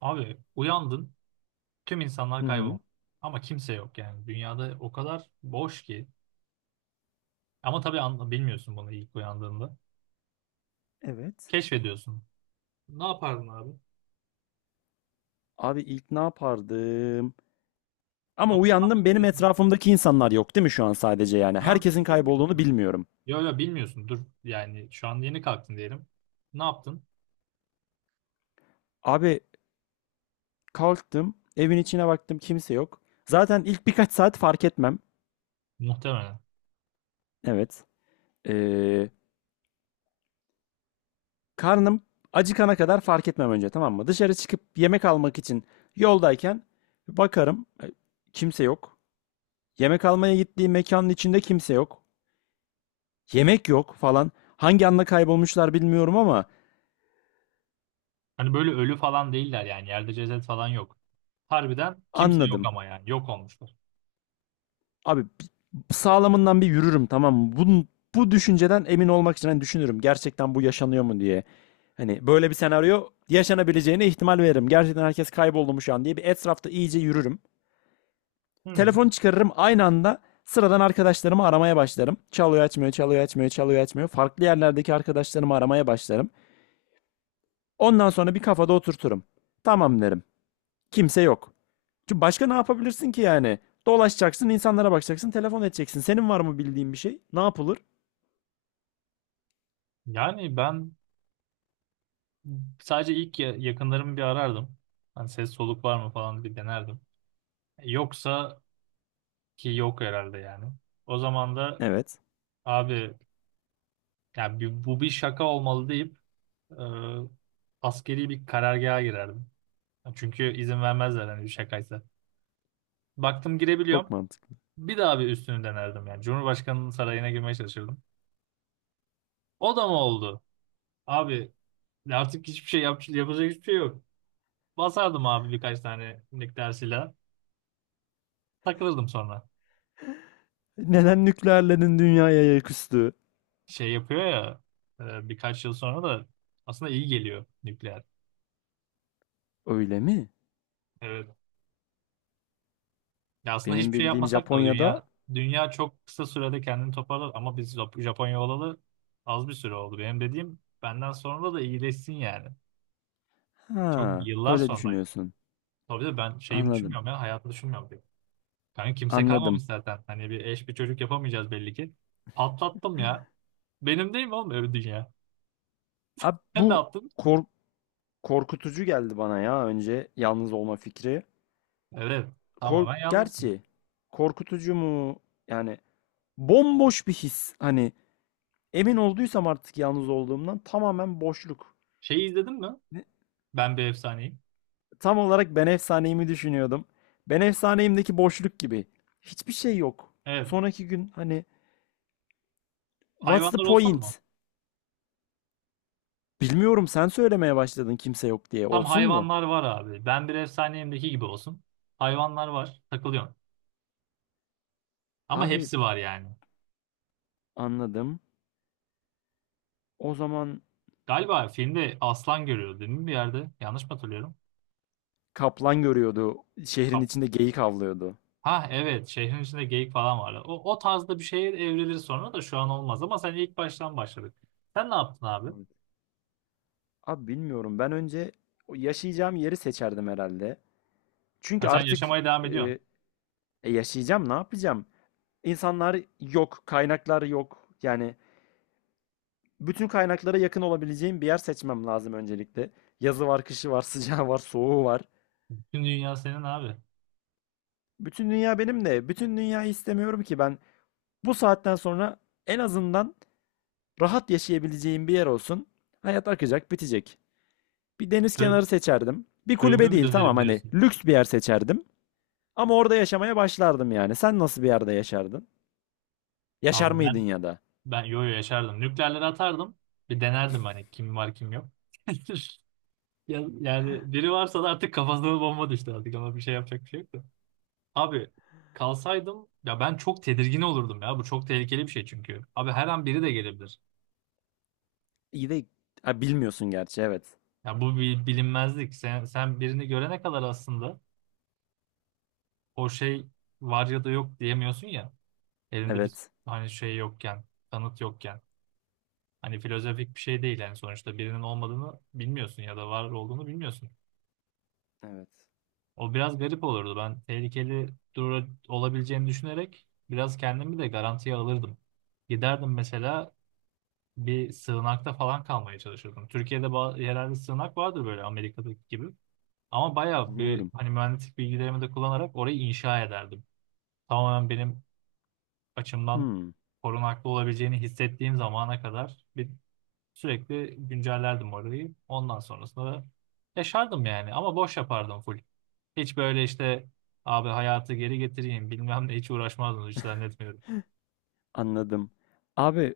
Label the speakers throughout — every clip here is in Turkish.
Speaker 1: Abi uyandın, tüm
Speaker 2: Hı
Speaker 1: insanlar
Speaker 2: hı.
Speaker 1: kaybolmuş. Ama kimse yok yani. Dünyada o kadar boş ki. Ama tabii anla, bilmiyorsun bunu ilk uyandığında.
Speaker 2: Evet.
Speaker 1: Keşfediyorsun. Ne yapardın abi?
Speaker 2: Abi ilk ne yapardım? Ama
Speaker 1: Ama daha
Speaker 2: uyandım, benim
Speaker 1: bilmiyorsun.
Speaker 2: etrafımdaki insanlar yok değil mi şu an sadece yani?
Speaker 1: Şu an
Speaker 2: Herkesin
Speaker 1: bunu bilmiyorsun
Speaker 2: kaybolduğunu
Speaker 1: ama.
Speaker 2: bilmiyorum.
Speaker 1: Yok yok bilmiyorsun. Dur yani şu an yeni kalktın diyelim. Ne yaptın?
Speaker 2: Abi kalktım, evin içine baktım, kimse yok. Zaten ilk birkaç saat fark etmem.
Speaker 1: Muhtemelen.
Speaker 2: Evet. Ee, karnım acıkana kadar fark etmem önce, tamam mı? Dışarı çıkıp yemek almak için yoldayken bakarım, kimse yok. Yemek almaya gittiğim mekanın içinde kimse yok. Yemek yok falan. Hangi anda kaybolmuşlar bilmiyorum ama.
Speaker 1: Hani böyle ölü falan değiller yani. Yerde ceset falan yok. Harbiden kimse yok
Speaker 2: Anladım.
Speaker 1: ama yani. Yok olmuşlar.
Speaker 2: Abi sağlamından bir yürürüm, tamam mı? Bu düşünceden emin olmak için hani düşünürüm. Gerçekten bu yaşanıyor mu diye. Hani böyle bir senaryo yaşanabileceğine ihtimal veririm. Gerçekten herkes kayboldu mu şu an diye bir etrafta iyice yürürüm.
Speaker 1: Hmm.
Speaker 2: Telefonu çıkarırım, aynı anda sıradan arkadaşlarımı aramaya başlarım. Çalıyor açmıyor, çalıyor açmıyor, çalıyor açmıyor. Farklı yerlerdeki arkadaşlarımı aramaya başlarım. Ondan sonra bir kafada oturturum. Tamam derim. Kimse yok. Çünkü başka ne yapabilirsin ki yani? Dolaşacaksın, insanlara bakacaksın, telefon edeceksin. Senin var mı bildiğin bir şey? Ne yapılır?
Speaker 1: Yani ben sadece ilk yakınlarımı bir arardım. Hani ses soluk var mı falan bir denerdim. Yoksa ki yok herhalde yani. O zaman da
Speaker 2: Evet,
Speaker 1: abi yani bu bir şaka olmalı deyip e, askeri bir karargaha girerdim. Çünkü izin vermezler hani bir şakaysa. Baktım
Speaker 2: çok
Speaker 1: girebiliyorum.
Speaker 2: mantıklı.
Speaker 1: Bir daha bir üstünü denerdim yani. Cumhurbaşkanının sarayına girmeye çalışırdım. O da mı oldu? Abi artık hiçbir şey yapacak hiçbir şey yok. Basardım abi birkaç tane nükleer silah. Takılırdım sonra.
Speaker 2: Neden nükleerlerin dünyaya ayak üstü?
Speaker 1: Şey yapıyor ya birkaç yıl sonra da aslında iyi geliyor nükleer.
Speaker 2: Öyle mi?
Speaker 1: Evet. Ya aslında
Speaker 2: Benim
Speaker 1: hiçbir şey
Speaker 2: bildiğim
Speaker 1: yapmasak da
Speaker 2: Japonya'da.
Speaker 1: dünya çok kısa sürede kendini toparlar ama biz Japonya olalı az bir süre oldu. Benim dediğim benden sonra da iyileşsin yani. Çok
Speaker 2: Ha,
Speaker 1: yıllar
Speaker 2: öyle
Speaker 1: sonra yani.
Speaker 2: düşünüyorsun.
Speaker 1: Tabii de ben şeyim
Speaker 2: Anladım.
Speaker 1: düşünmüyorum ya hayatı düşünmüyorum diyor. Kanka kimse
Speaker 2: Anladım.
Speaker 1: kalmamış zaten. Hani bir eş bir çocuk yapamayacağız belli ki. Patlattım ya. Benim değil mi oğlum öyle dünya?
Speaker 2: Abi
Speaker 1: Sen
Speaker 2: bu
Speaker 1: ne yaptın?
Speaker 2: kork- korkutucu geldi bana ya, önce yalnız olma fikri.
Speaker 1: Evet.
Speaker 2: Kork
Speaker 1: Tamamen yalnızsın.
Speaker 2: gerçi korkutucu mu? Yani bomboş bir his. Hani emin olduysam artık yalnız olduğumdan, tamamen boşluk.
Speaker 1: Şeyi izledin mi? Ben bir efsaneyim.
Speaker 2: Tam olarak ben efsaneyimi düşünüyordum. Ben efsaneyimdeki boşluk gibi. Hiçbir şey yok.
Speaker 1: Evet.
Speaker 2: Sonraki gün hani what's the
Speaker 1: Hayvanlar olsun mu?
Speaker 2: point? Bilmiyorum, sen söylemeye başladın kimse yok diye.
Speaker 1: Tam
Speaker 2: Olsun mu?
Speaker 1: hayvanlar var abi. Ben bir efsaneyimdeki gibi olsun. Hayvanlar var. Takılıyorsun. Ama
Speaker 2: Abi
Speaker 1: hepsi var yani.
Speaker 2: anladım. O zaman
Speaker 1: Galiba filmde aslan görüyordu değil mi bir yerde? Yanlış mı hatırlıyorum?
Speaker 2: kaplan görüyordu. Şehrin
Speaker 1: Kap-
Speaker 2: içinde geyik avlıyordu.
Speaker 1: Ha evet. Şehrin içinde geyik falan vardı. O tarzda bir şeye evrilir sonra da şu an olmaz. Ama sen ilk baştan başladık. Sen ne yaptın abi?
Speaker 2: Evet. Abi bilmiyorum. Ben önce o yaşayacağım yeri seçerdim herhalde. Çünkü
Speaker 1: Ha, sen
Speaker 2: artık
Speaker 1: yaşamaya devam ediyorsun.
Speaker 2: e, yaşayacağım, ne yapacağım? İnsanlar yok, kaynaklar yok. Yani bütün kaynaklara yakın olabileceğim bir yer seçmem lazım öncelikle. Yazı var, kışı var, sıcağı var, soğuğu var.
Speaker 1: Bütün dünya senin abi.
Speaker 2: Bütün dünya benim de. Bütün dünyayı istemiyorum ki ben. Bu saatten sonra en azından rahat yaşayabileceğim bir yer olsun. Hayat akacak, bitecek. Bir deniz
Speaker 1: Kö
Speaker 2: kenarı seçerdim. Bir
Speaker 1: köyüme
Speaker 2: kulübe
Speaker 1: mi
Speaker 2: değil,
Speaker 1: dönerim
Speaker 2: tamam, hani
Speaker 1: diyorsun?
Speaker 2: lüks bir yer seçerdim. Ama orada yaşamaya başlardım yani. Sen nasıl bir yerde yaşardın? Yaşar
Speaker 1: Abi
Speaker 2: mıydın
Speaker 1: ben
Speaker 2: ya da?
Speaker 1: ben yo yo yaşardım. Nükleerleri atardım. Bir denerdim hani kim var kim yok. Yani biri varsa da artık kafasına bomba düştü artık ama bir şey yapacak bir şey yok da. Abi kalsaydım ya ben çok tedirgin olurdum ya. Bu çok tehlikeli bir şey çünkü. Abi her an biri de gelebilir.
Speaker 2: İyi de ha, bilmiyorsun gerçi, evet.
Speaker 1: Ya bu bir bilinmezlik. Sen birini görene kadar aslında o şey var ya da yok diyemiyorsun ya. Elinde bir
Speaker 2: Evet.
Speaker 1: hani şey yokken, kanıt yokken. Hani filozofik bir şey değil yani sonuçta birinin olmadığını bilmiyorsun ya da var olduğunu bilmiyorsun.
Speaker 2: Evet.
Speaker 1: O biraz garip olurdu. Ben tehlikeli dura olabileceğini düşünerek biraz kendimi de garantiye alırdım. Giderdim mesela bir sığınakta falan kalmaya çalışırdım. Türkiye'de yerel bir sığınak vardır böyle Amerika'daki gibi. Ama bayağı bir
Speaker 2: Bilmiyorum.
Speaker 1: hani mühendislik bilgilerimi de kullanarak orayı inşa ederdim. Tamamen benim açımdan
Speaker 2: Hmm,
Speaker 1: korunaklı olabileceğini hissettiğim zamana kadar bir sürekli güncellerdim orayı. Ondan sonrasında da yaşardım yani ama boş yapardım full. Hiç böyle işte abi hayatı geri getireyim bilmem ne hiç uğraşmazdım hiç zannetmiyorum.
Speaker 2: anladım. Abi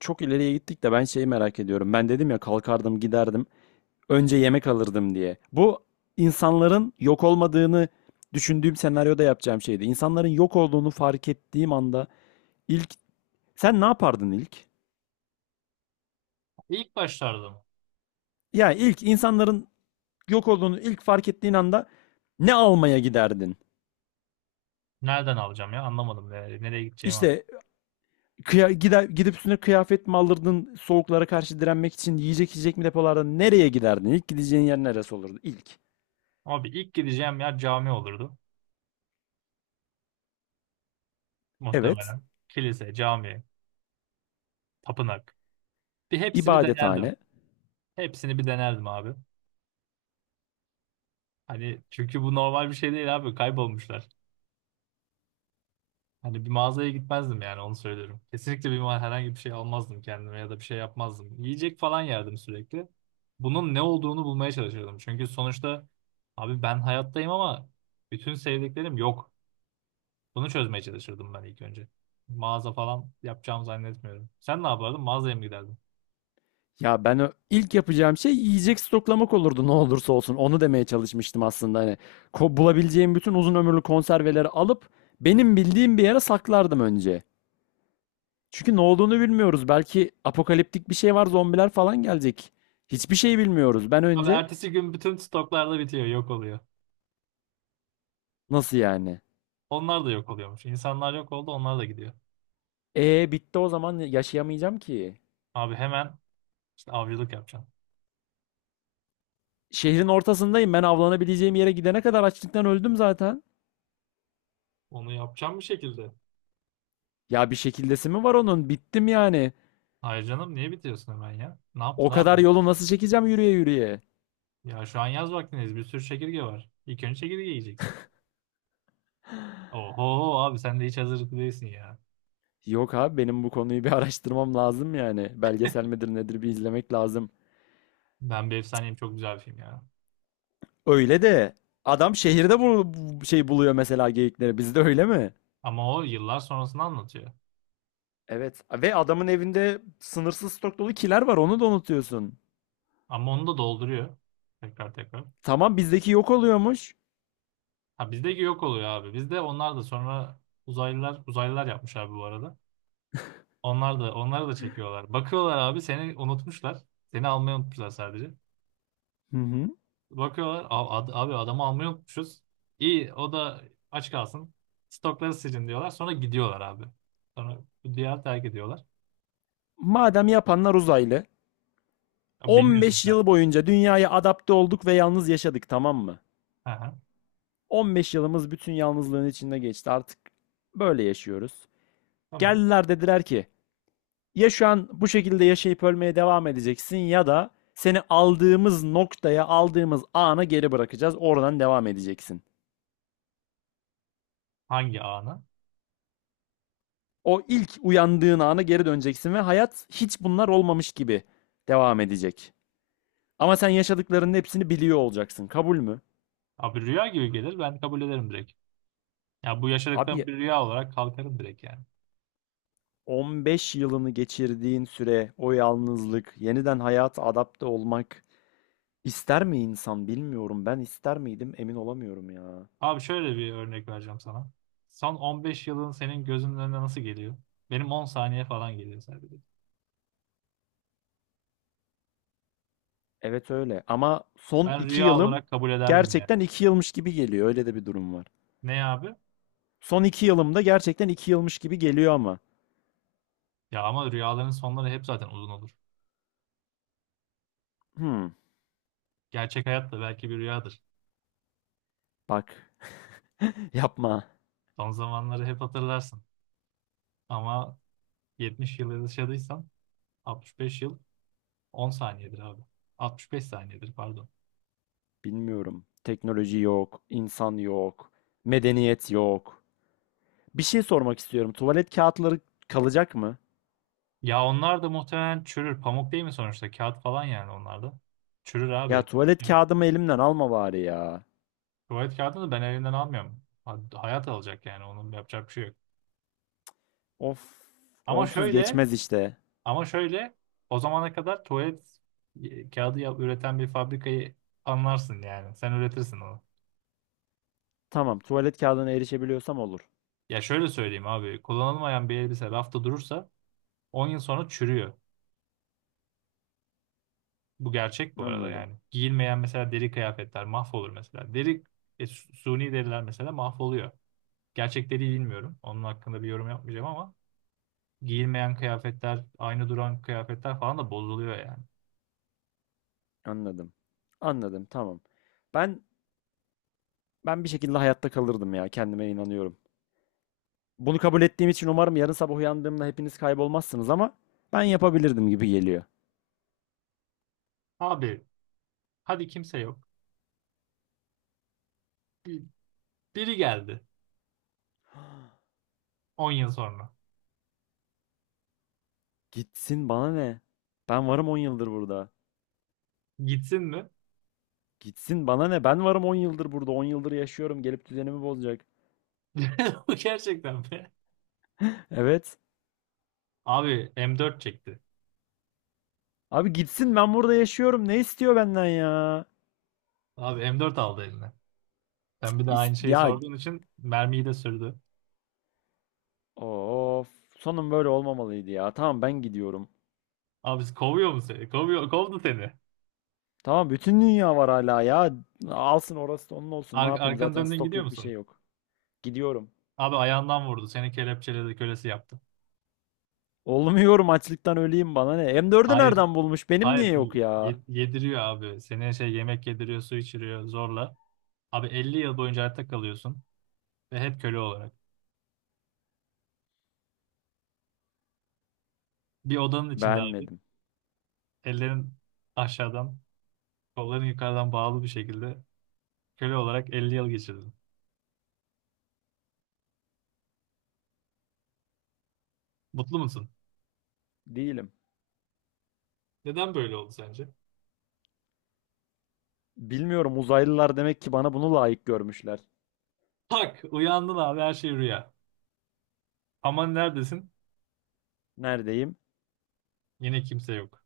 Speaker 2: çok ileriye gittik de ben şeyi merak ediyorum. Ben dedim ya, kalkardım giderdim. Önce yemek alırdım diye. Bu, insanların yok olmadığını düşündüğüm senaryoda yapacağım şeydi. İnsanların yok olduğunu fark ettiğim anda ilk sen ne yapardın ilk?
Speaker 1: İlk başlarda mı?
Speaker 2: Ya ilk insanların yok olduğunu ilk fark ettiğin anda ne almaya giderdin?
Speaker 1: Nereden alacağım ya anlamadım yani nereye gideceğimi anlamadım.
Speaker 2: İşte gider, gidip üstüne kıyafet mi alırdın soğuklara karşı direnmek için, yiyecek mi depolarda, nereye giderdin? İlk gideceğin yer neresi olurdu? İlk.
Speaker 1: Abi ilk gideceğim yer cami olurdu
Speaker 2: Evet.
Speaker 1: muhtemelen. Kilise, cami, tapınak. Bir hepsini denerdim.
Speaker 2: İbadethane.
Speaker 1: Hepsini bir denerdim abi. Hani çünkü bu normal bir şey değil abi kaybolmuşlar. Hani bir mağazaya gitmezdim yani onu söylüyorum. Kesinlikle bir herhangi bir şey almazdım kendime ya da bir şey yapmazdım. Yiyecek falan yerdim sürekli. Bunun ne olduğunu bulmaya çalışırdım. Çünkü sonuçta abi ben hayattayım ama bütün sevdiklerim yok. Bunu çözmeye çalışırdım ben ilk önce. Mağaza falan yapacağımı zannetmiyorum. Sen ne yapardın? Mağazaya mı giderdin?
Speaker 2: Ya ben ilk yapacağım şey yiyecek stoklamak olurdu, ne olursa olsun. Onu demeye çalışmıştım aslında hani. Bulabileceğim bütün uzun ömürlü konserveleri alıp benim bildiğim bir yere saklardım önce. Çünkü ne olduğunu bilmiyoruz. Belki apokaliptik bir şey var, zombiler falan gelecek. Hiçbir şey bilmiyoruz. Ben
Speaker 1: Abi
Speaker 2: önce.
Speaker 1: ertesi gün bütün stoklar da bitiyor, yok oluyor.
Speaker 2: Nasıl yani?
Speaker 1: Onlar da yok oluyormuş. İnsanlar yok oldu, onlar da gidiyor.
Speaker 2: E bitti o zaman, yaşayamayacağım ki.
Speaker 1: Abi hemen işte avcılık yapacağım.
Speaker 2: Şehrin ortasındayım. Ben avlanabileceğim yere gidene kadar açlıktan öldüm zaten.
Speaker 1: Onu yapacağım bir şekilde.
Speaker 2: Ya bir şekildesi mi var onun? Bittim yani.
Speaker 1: Hayır canım niye bitiriyorsun hemen ya? Ne
Speaker 2: O
Speaker 1: yaptın abi?
Speaker 2: kadar yolu nasıl çekeceğim yürüye yürüye?
Speaker 1: Ya şu an yaz vaktindeyiz. Bir sürü çekirge var. İlk önce çekirge yiyeceksin. Oho abi sen de hiç hazırlıklı değilsin ya.
Speaker 2: Yok abi, benim bu konuyu bir araştırmam lazım yani. Belgesel midir nedir, bir izlemek lazım.
Speaker 1: Ben bir efsaneyim çok güzel bir film ya.
Speaker 2: Öyle de adam şehirde bu şey buluyor, mesela geyikleri. Bizde öyle mi?
Speaker 1: Ama o yıllar sonrasını anlatıyor.
Speaker 2: Evet. Ve adamın evinde sınırsız stok dolu kiler var. Onu da unutuyorsun.
Speaker 1: Ama onu da dolduruyor. Tekrar tekrar.
Speaker 2: Tamam, bizdeki yok oluyormuş.
Speaker 1: Ha bizdeki yok oluyor abi. Bizde onlar da sonra uzaylılar yapmış abi bu arada. Onlar da onları da çekiyorlar. Bakıyorlar abi seni unutmuşlar. Seni almayı unutmuşlar sadece.
Speaker 2: Hı hı.
Speaker 1: Bakıyorlar "Abi adamı almayı unutmuşuz. İyi o da aç kalsın. Stokları silin diyorlar. Sonra gidiyorlar abi. Sonra bu diyarı terk ediyorlar.
Speaker 2: Madem yapanlar uzaylı.
Speaker 1: Ya, bilmiyorsun
Speaker 2: 15
Speaker 1: sen.
Speaker 2: yıl boyunca dünyaya adapte olduk ve yalnız yaşadık, tamam mı?
Speaker 1: Hı hı.
Speaker 2: 15 yılımız bütün yalnızlığın içinde geçti. Artık böyle yaşıyoruz.
Speaker 1: Tamam.
Speaker 2: Geldiler, dediler ki ya şu an bu şekilde yaşayıp ölmeye devam edeceksin, ya da seni aldığımız noktaya, aldığımız ana geri bırakacağız. Oradan devam edeceksin.
Speaker 1: Hangi anı?
Speaker 2: O ilk uyandığın ana geri döneceksin ve hayat hiç bunlar olmamış gibi devam edecek. Ama sen yaşadıklarının hepsini biliyor olacaksın. Kabul mü?
Speaker 1: Abi rüya gibi gelir. Ben kabul ederim direkt. Ya bu
Speaker 2: Abi
Speaker 1: yaşadıklarım bir rüya olarak kalkarım direkt yani.
Speaker 2: 15 yılını geçirdiğin süre, o yalnızlık, yeniden hayata adapte olmak ister mi insan, bilmiyorum. Ben ister miydim emin olamıyorum ya.
Speaker 1: Abi şöyle bir örnek vereceğim sana. Son 15 yılın senin gözünün önüne nasıl geliyor? Benim 10 saniye falan geliyor sadece.
Speaker 2: Evet, öyle. Ama son
Speaker 1: Ben
Speaker 2: iki
Speaker 1: rüya
Speaker 2: yılım
Speaker 1: olarak kabul ederdim yani.
Speaker 2: gerçekten iki yılmış gibi geliyor. Öyle de bir durum var.
Speaker 1: Ne abi?
Speaker 2: Son iki yılımda gerçekten iki yılmış gibi geliyor ama.
Speaker 1: Ya ama rüyaların sonları hep zaten uzun olur.
Speaker 2: Hmm,
Speaker 1: Gerçek hayat da belki bir rüyadır.
Speaker 2: bak. Yapma.
Speaker 1: Son zamanları hep hatırlarsın. Ama 70 yıl yaşadıysan 65 yıl 10 saniyedir abi. 65 saniyedir pardon.
Speaker 2: Bilmiyorum. Teknoloji yok, insan yok, medeniyet yok. Bir şey sormak istiyorum. Tuvalet kağıtları kalacak mı?
Speaker 1: Ya onlar da muhtemelen çürür. Pamuk değil mi sonuçta? Kağıt falan yani onlar da. Çürür
Speaker 2: Ya
Speaker 1: abi.
Speaker 2: tuvalet kağıdımı elimden alma bari ya.
Speaker 1: Tuvalet kağıdını ben elinden almıyorum. Hayat alacak yani onun yapacak bir şey yok.
Speaker 2: Of,
Speaker 1: Ama
Speaker 2: onsuz
Speaker 1: şöyle
Speaker 2: geçmez işte.
Speaker 1: ama şöyle o zamana kadar tuvalet kağıdı üreten bir fabrikayı anlarsın yani. Sen üretirsin onu.
Speaker 2: Tamam, tuvalet kağıdına erişebiliyorsam olur.
Speaker 1: Ya şöyle söyleyeyim abi. Kullanılmayan bir elbise rafta durursa 10 yıl sonra çürüyor. Bu gerçek bu arada
Speaker 2: Anladım.
Speaker 1: yani. Giyilmeyen mesela deri kıyafetler mahvolur mesela. Suni deriler mesela mahvoluyor. Gerçekleri bilmiyorum. Onun hakkında bir yorum yapmayacağım ama giyilmeyen kıyafetler, aynı duran kıyafetler falan da bozuluyor yani.
Speaker 2: Anladım. Anladım. Tamam. Ben ben bir şekilde hayatta kalırdım ya. Kendime inanıyorum. Bunu kabul ettiğim için umarım yarın sabah uyandığımda hepiniz kaybolmazsınız, ama ben yapabilirdim gibi geliyor.
Speaker 1: Abi hadi kimse yok. Bir- Biri geldi 10 yıl sonra.
Speaker 2: Gitsin, bana ne? Ben varım 10 yıldır burada.
Speaker 1: Gitsin mi?
Speaker 2: Gitsin, bana ne? Ben varım 10 yıldır burada. On yıldır yaşıyorum. Gelip düzenimi bozacak.
Speaker 1: Bu gerçekten mi?
Speaker 2: Evet.
Speaker 1: Abi M4 çekti.
Speaker 2: Abi gitsin, ben burada yaşıyorum. Ne istiyor benden ya?
Speaker 1: Abi M4 aldı eline. Sen bir de
Speaker 2: İs-
Speaker 1: aynı şeyi
Speaker 2: ya
Speaker 1: sorduğun için mermiyi de sürdü.
Speaker 2: Of, sonun böyle olmamalıydı ya. Tamam, ben gidiyorum.
Speaker 1: Abi kovuyor mu seni? Kovuyor, kovdu seni.
Speaker 2: Tamam, bütün dünya var hala ya. Alsın, orası da onun olsun. Ne
Speaker 1: Ar
Speaker 2: yapayım,
Speaker 1: arkanı
Speaker 2: zaten
Speaker 1: döndün
Speaker 2: stok
Speaker 1: gidiyor
Speaker 2: yok, bir
Speaker 1: musun?
Speaker 2: şey yok. Gidiyorum.
Speaker 1: Abi ayağından vurdu. Seni kelepçeledi, kölesi yaptı.
Speaker 2: Olmuyorum, açlıktan öleyim, bana ne. M4'ü
Speaker 1: Hayır,
Speaker 2: nereden bulmuş? Benim niye
Speaker 1: hayır.
Speaker 2: yok ya?
Speaker 1: Yediriyor abi. Seni şey yemek yediriyor, su içiriyor zorla. Abi 50 yıl boyunca hayatta kalıyorsun ve hep köle olarak. Bir odanın içinde abi.
Speaker 2: Beğenmedim.
Speaker 1: Ellerin aşağıdan, kolların yukarıdan bağlı bir şekilde köle olarak 50 yıl geçirdin. Mutlu musun?
Speaker 2: Değilim.
Speaker 1: Neden böyle oldu sence?
Speaker 2: Bilmiyorum, uzaylılar demek ki bana bunu layık görmüşler.
Speaker 1: Tak, uyandın abi her şey rüya. Aman neredesin?
Speaker 2: Neredeyim?
Speaker 1: Yine kimse yok.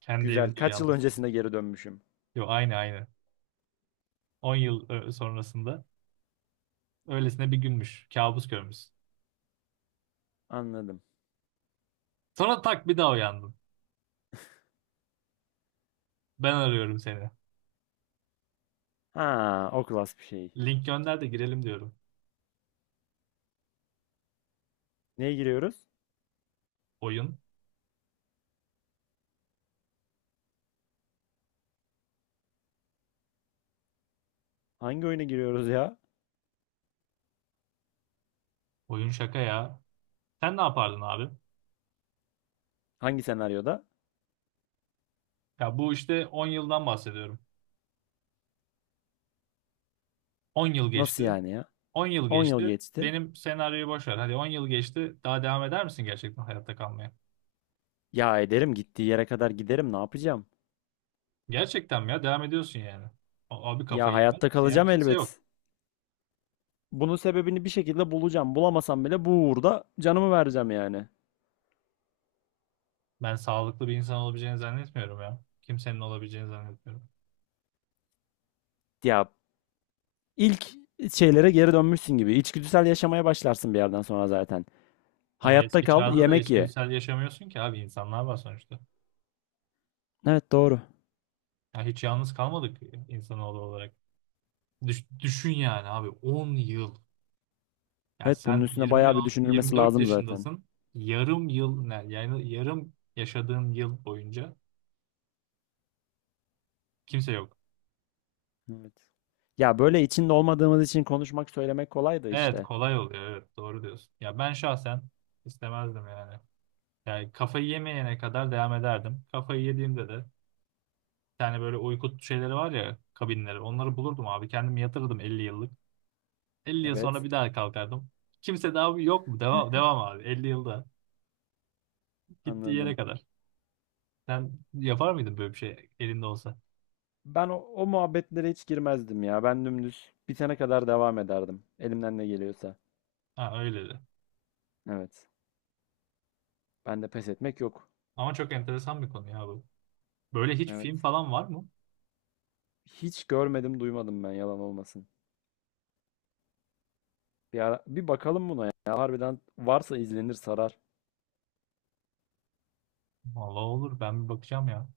Speaker 1: Kendi
Speaker 2: Güzel.
Speaker 1: evinde
Speaker 2: Kaç yıl
Speaker 1: uyanmışsın.
Speaker 2: öncesine geri dönmüşüm?
Speaker 1: Yo aynı aynı. 10 yıl sonrasında. Öylesine bir günmüş. Kabus görmüşsün.
Speaker 2: Anladım.
Speaker 1: Sonra tak bir daha uyandın. Ben arıyorum seni.
Speaker 2: Ha, o klas bir şey.
Speaker 1: Link gönder de girelim diyorum.
Speaker 2: Neye giriyoruz?
Speaker 1: Oyun.
Speaker 2: Hangi oyuna giriyoruz ya?
Speaker 1: Oyun şaka ya. Sen ne yapardın abi?
Speaker 2: Hangi senaryoda?
Speaker 1: Ya bu işte 10 yıldan bahsediyorum. 10 yıl
Speaker 2: Nasıl
Speaker 1: geçti.
Speaker 2: yani ya?
Speaker 1: 10 yıl
Speaker 2: 10 yıl
Speaker 1: geçti.
Speaker 2: geçti.
Speaker 1: Benim senaryoyu boş ver. Hadi 10 yıl geçti. Daha devam eder misin gerçekten hayatta kalmaya?
Speaker 2: Ya ederim, gittiği yere kadar giderim, ne yapacağım?
Speaker 1: Gerçekten mi ya? Devam ediyorsun yani. Abi
Speaker 2: Ya
Speaker 1: kafayı yemez
Speaker 2: hayatta
Speaker 1: misin ya?
Speaker 2: kalacağım
Speaker 1: Kimse yok.
Speaker 2: elbet. Bunun sebebini bir şekilde bulacağım. Bulamasam bile bu uğurda canımı vereceğim yani.
Speaker 1: Ben sağlıklı bir insan olabileceğini zannetmiyorum ya. Kimsenin olabileceğini zannetmiyorum.
Speaker 2: Ya ilk şeylere geri dönmüşsün gibi. İçgüdüsel yaşamaya başlarsın bir yerden sonra zaten.
Speaker 1: Ama
Speaker 2: Hayatta
Speaker 1: eski
Speaker 2: kal,
Speaker 1: çağda da
Speaker 2: yemek ye.
Speaker 1: içgüdüsel yaşamıyorsun ki abi insanlar var sonuçta.
Speaker 2: Evet, doğru.
Speaker 1: Ya hiç yalnız kalmadık insanoğlu olarak. Düşün yani abi 10 yıl. Ya
Speaker 2: Evet, bunun
Speaker 1: sen
Speaker 2: üstüne
Speaker 1: 20
Speaker 2: bayağı bir düşünülmesi
Speaker 1: 24
Speaker 2: lazım zaten.
Speaker 1: yaşındasın. Yarım yıl ne? Yani yarım yaşadığın yıl boyunca kimse yok.
Speaker 2: Evet. Ya böyle içinde olmadığımız için konuşmak, söylemek kolay da
Speaker 1: Evet
Speaker 2: işte.
Speaker 1: kolay oluyor evet doğru diyorsun. Ya ben şahsen istemezdim yani. Yani kafayı yemeyene kadar devam ederdim. Kafayı yediğimde de yani böyle uyku şeyleri var ya kabinleri. Onları bulurdum abi. Kendim yatırdım 50 yıllık. 50 yıl sonra
Speaker 2: Evet,
Speaker 1: bir daha kalkardım. Kimse daha yok mu? Devam, devam abi. 50 yılda. Gittiği yere
Speaker 2: anladım.
Speaker 1: kadar. Sen yapar mıydın böyle bir şey elinde olsa?
Speaker 2: Ben o, o muhabbetlere hiç girmezdim ya. Ben dümdüz bitene kadar devam ederdim. Elimden ne geliyorsa.
Speaker 1: Ha öyle de.
Speaker 2: Evet. Ben de, pes etmek yok.
Speaker 1: Ama çok enteresan bir konu ya bu. Böyle hiç film
Speaker 2: Evet.
Speaker 1: falan var mı?
Speaker 2: Hiç görmedim, duymadım, ben yalan olmasın. Bir ara, bir bakalım buna ya. Harbiden varsa izlenir, sarar.
Speaker 1: Vallahi olur. Ben bir bakacağım ya.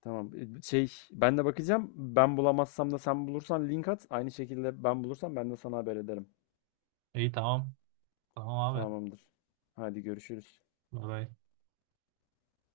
Speaker 2: Tamam. Şey, ben de bakacağım. Ben bulamazsam da sen bulursan link at. Aynı şekilde ben bulursam ben de sana haber ederim.
Speaker 1: İyi tamam. Tamam abi.
Speaker 2: Tamamdır. Hadi görüşürüz.
Speaker 1: Bye bye.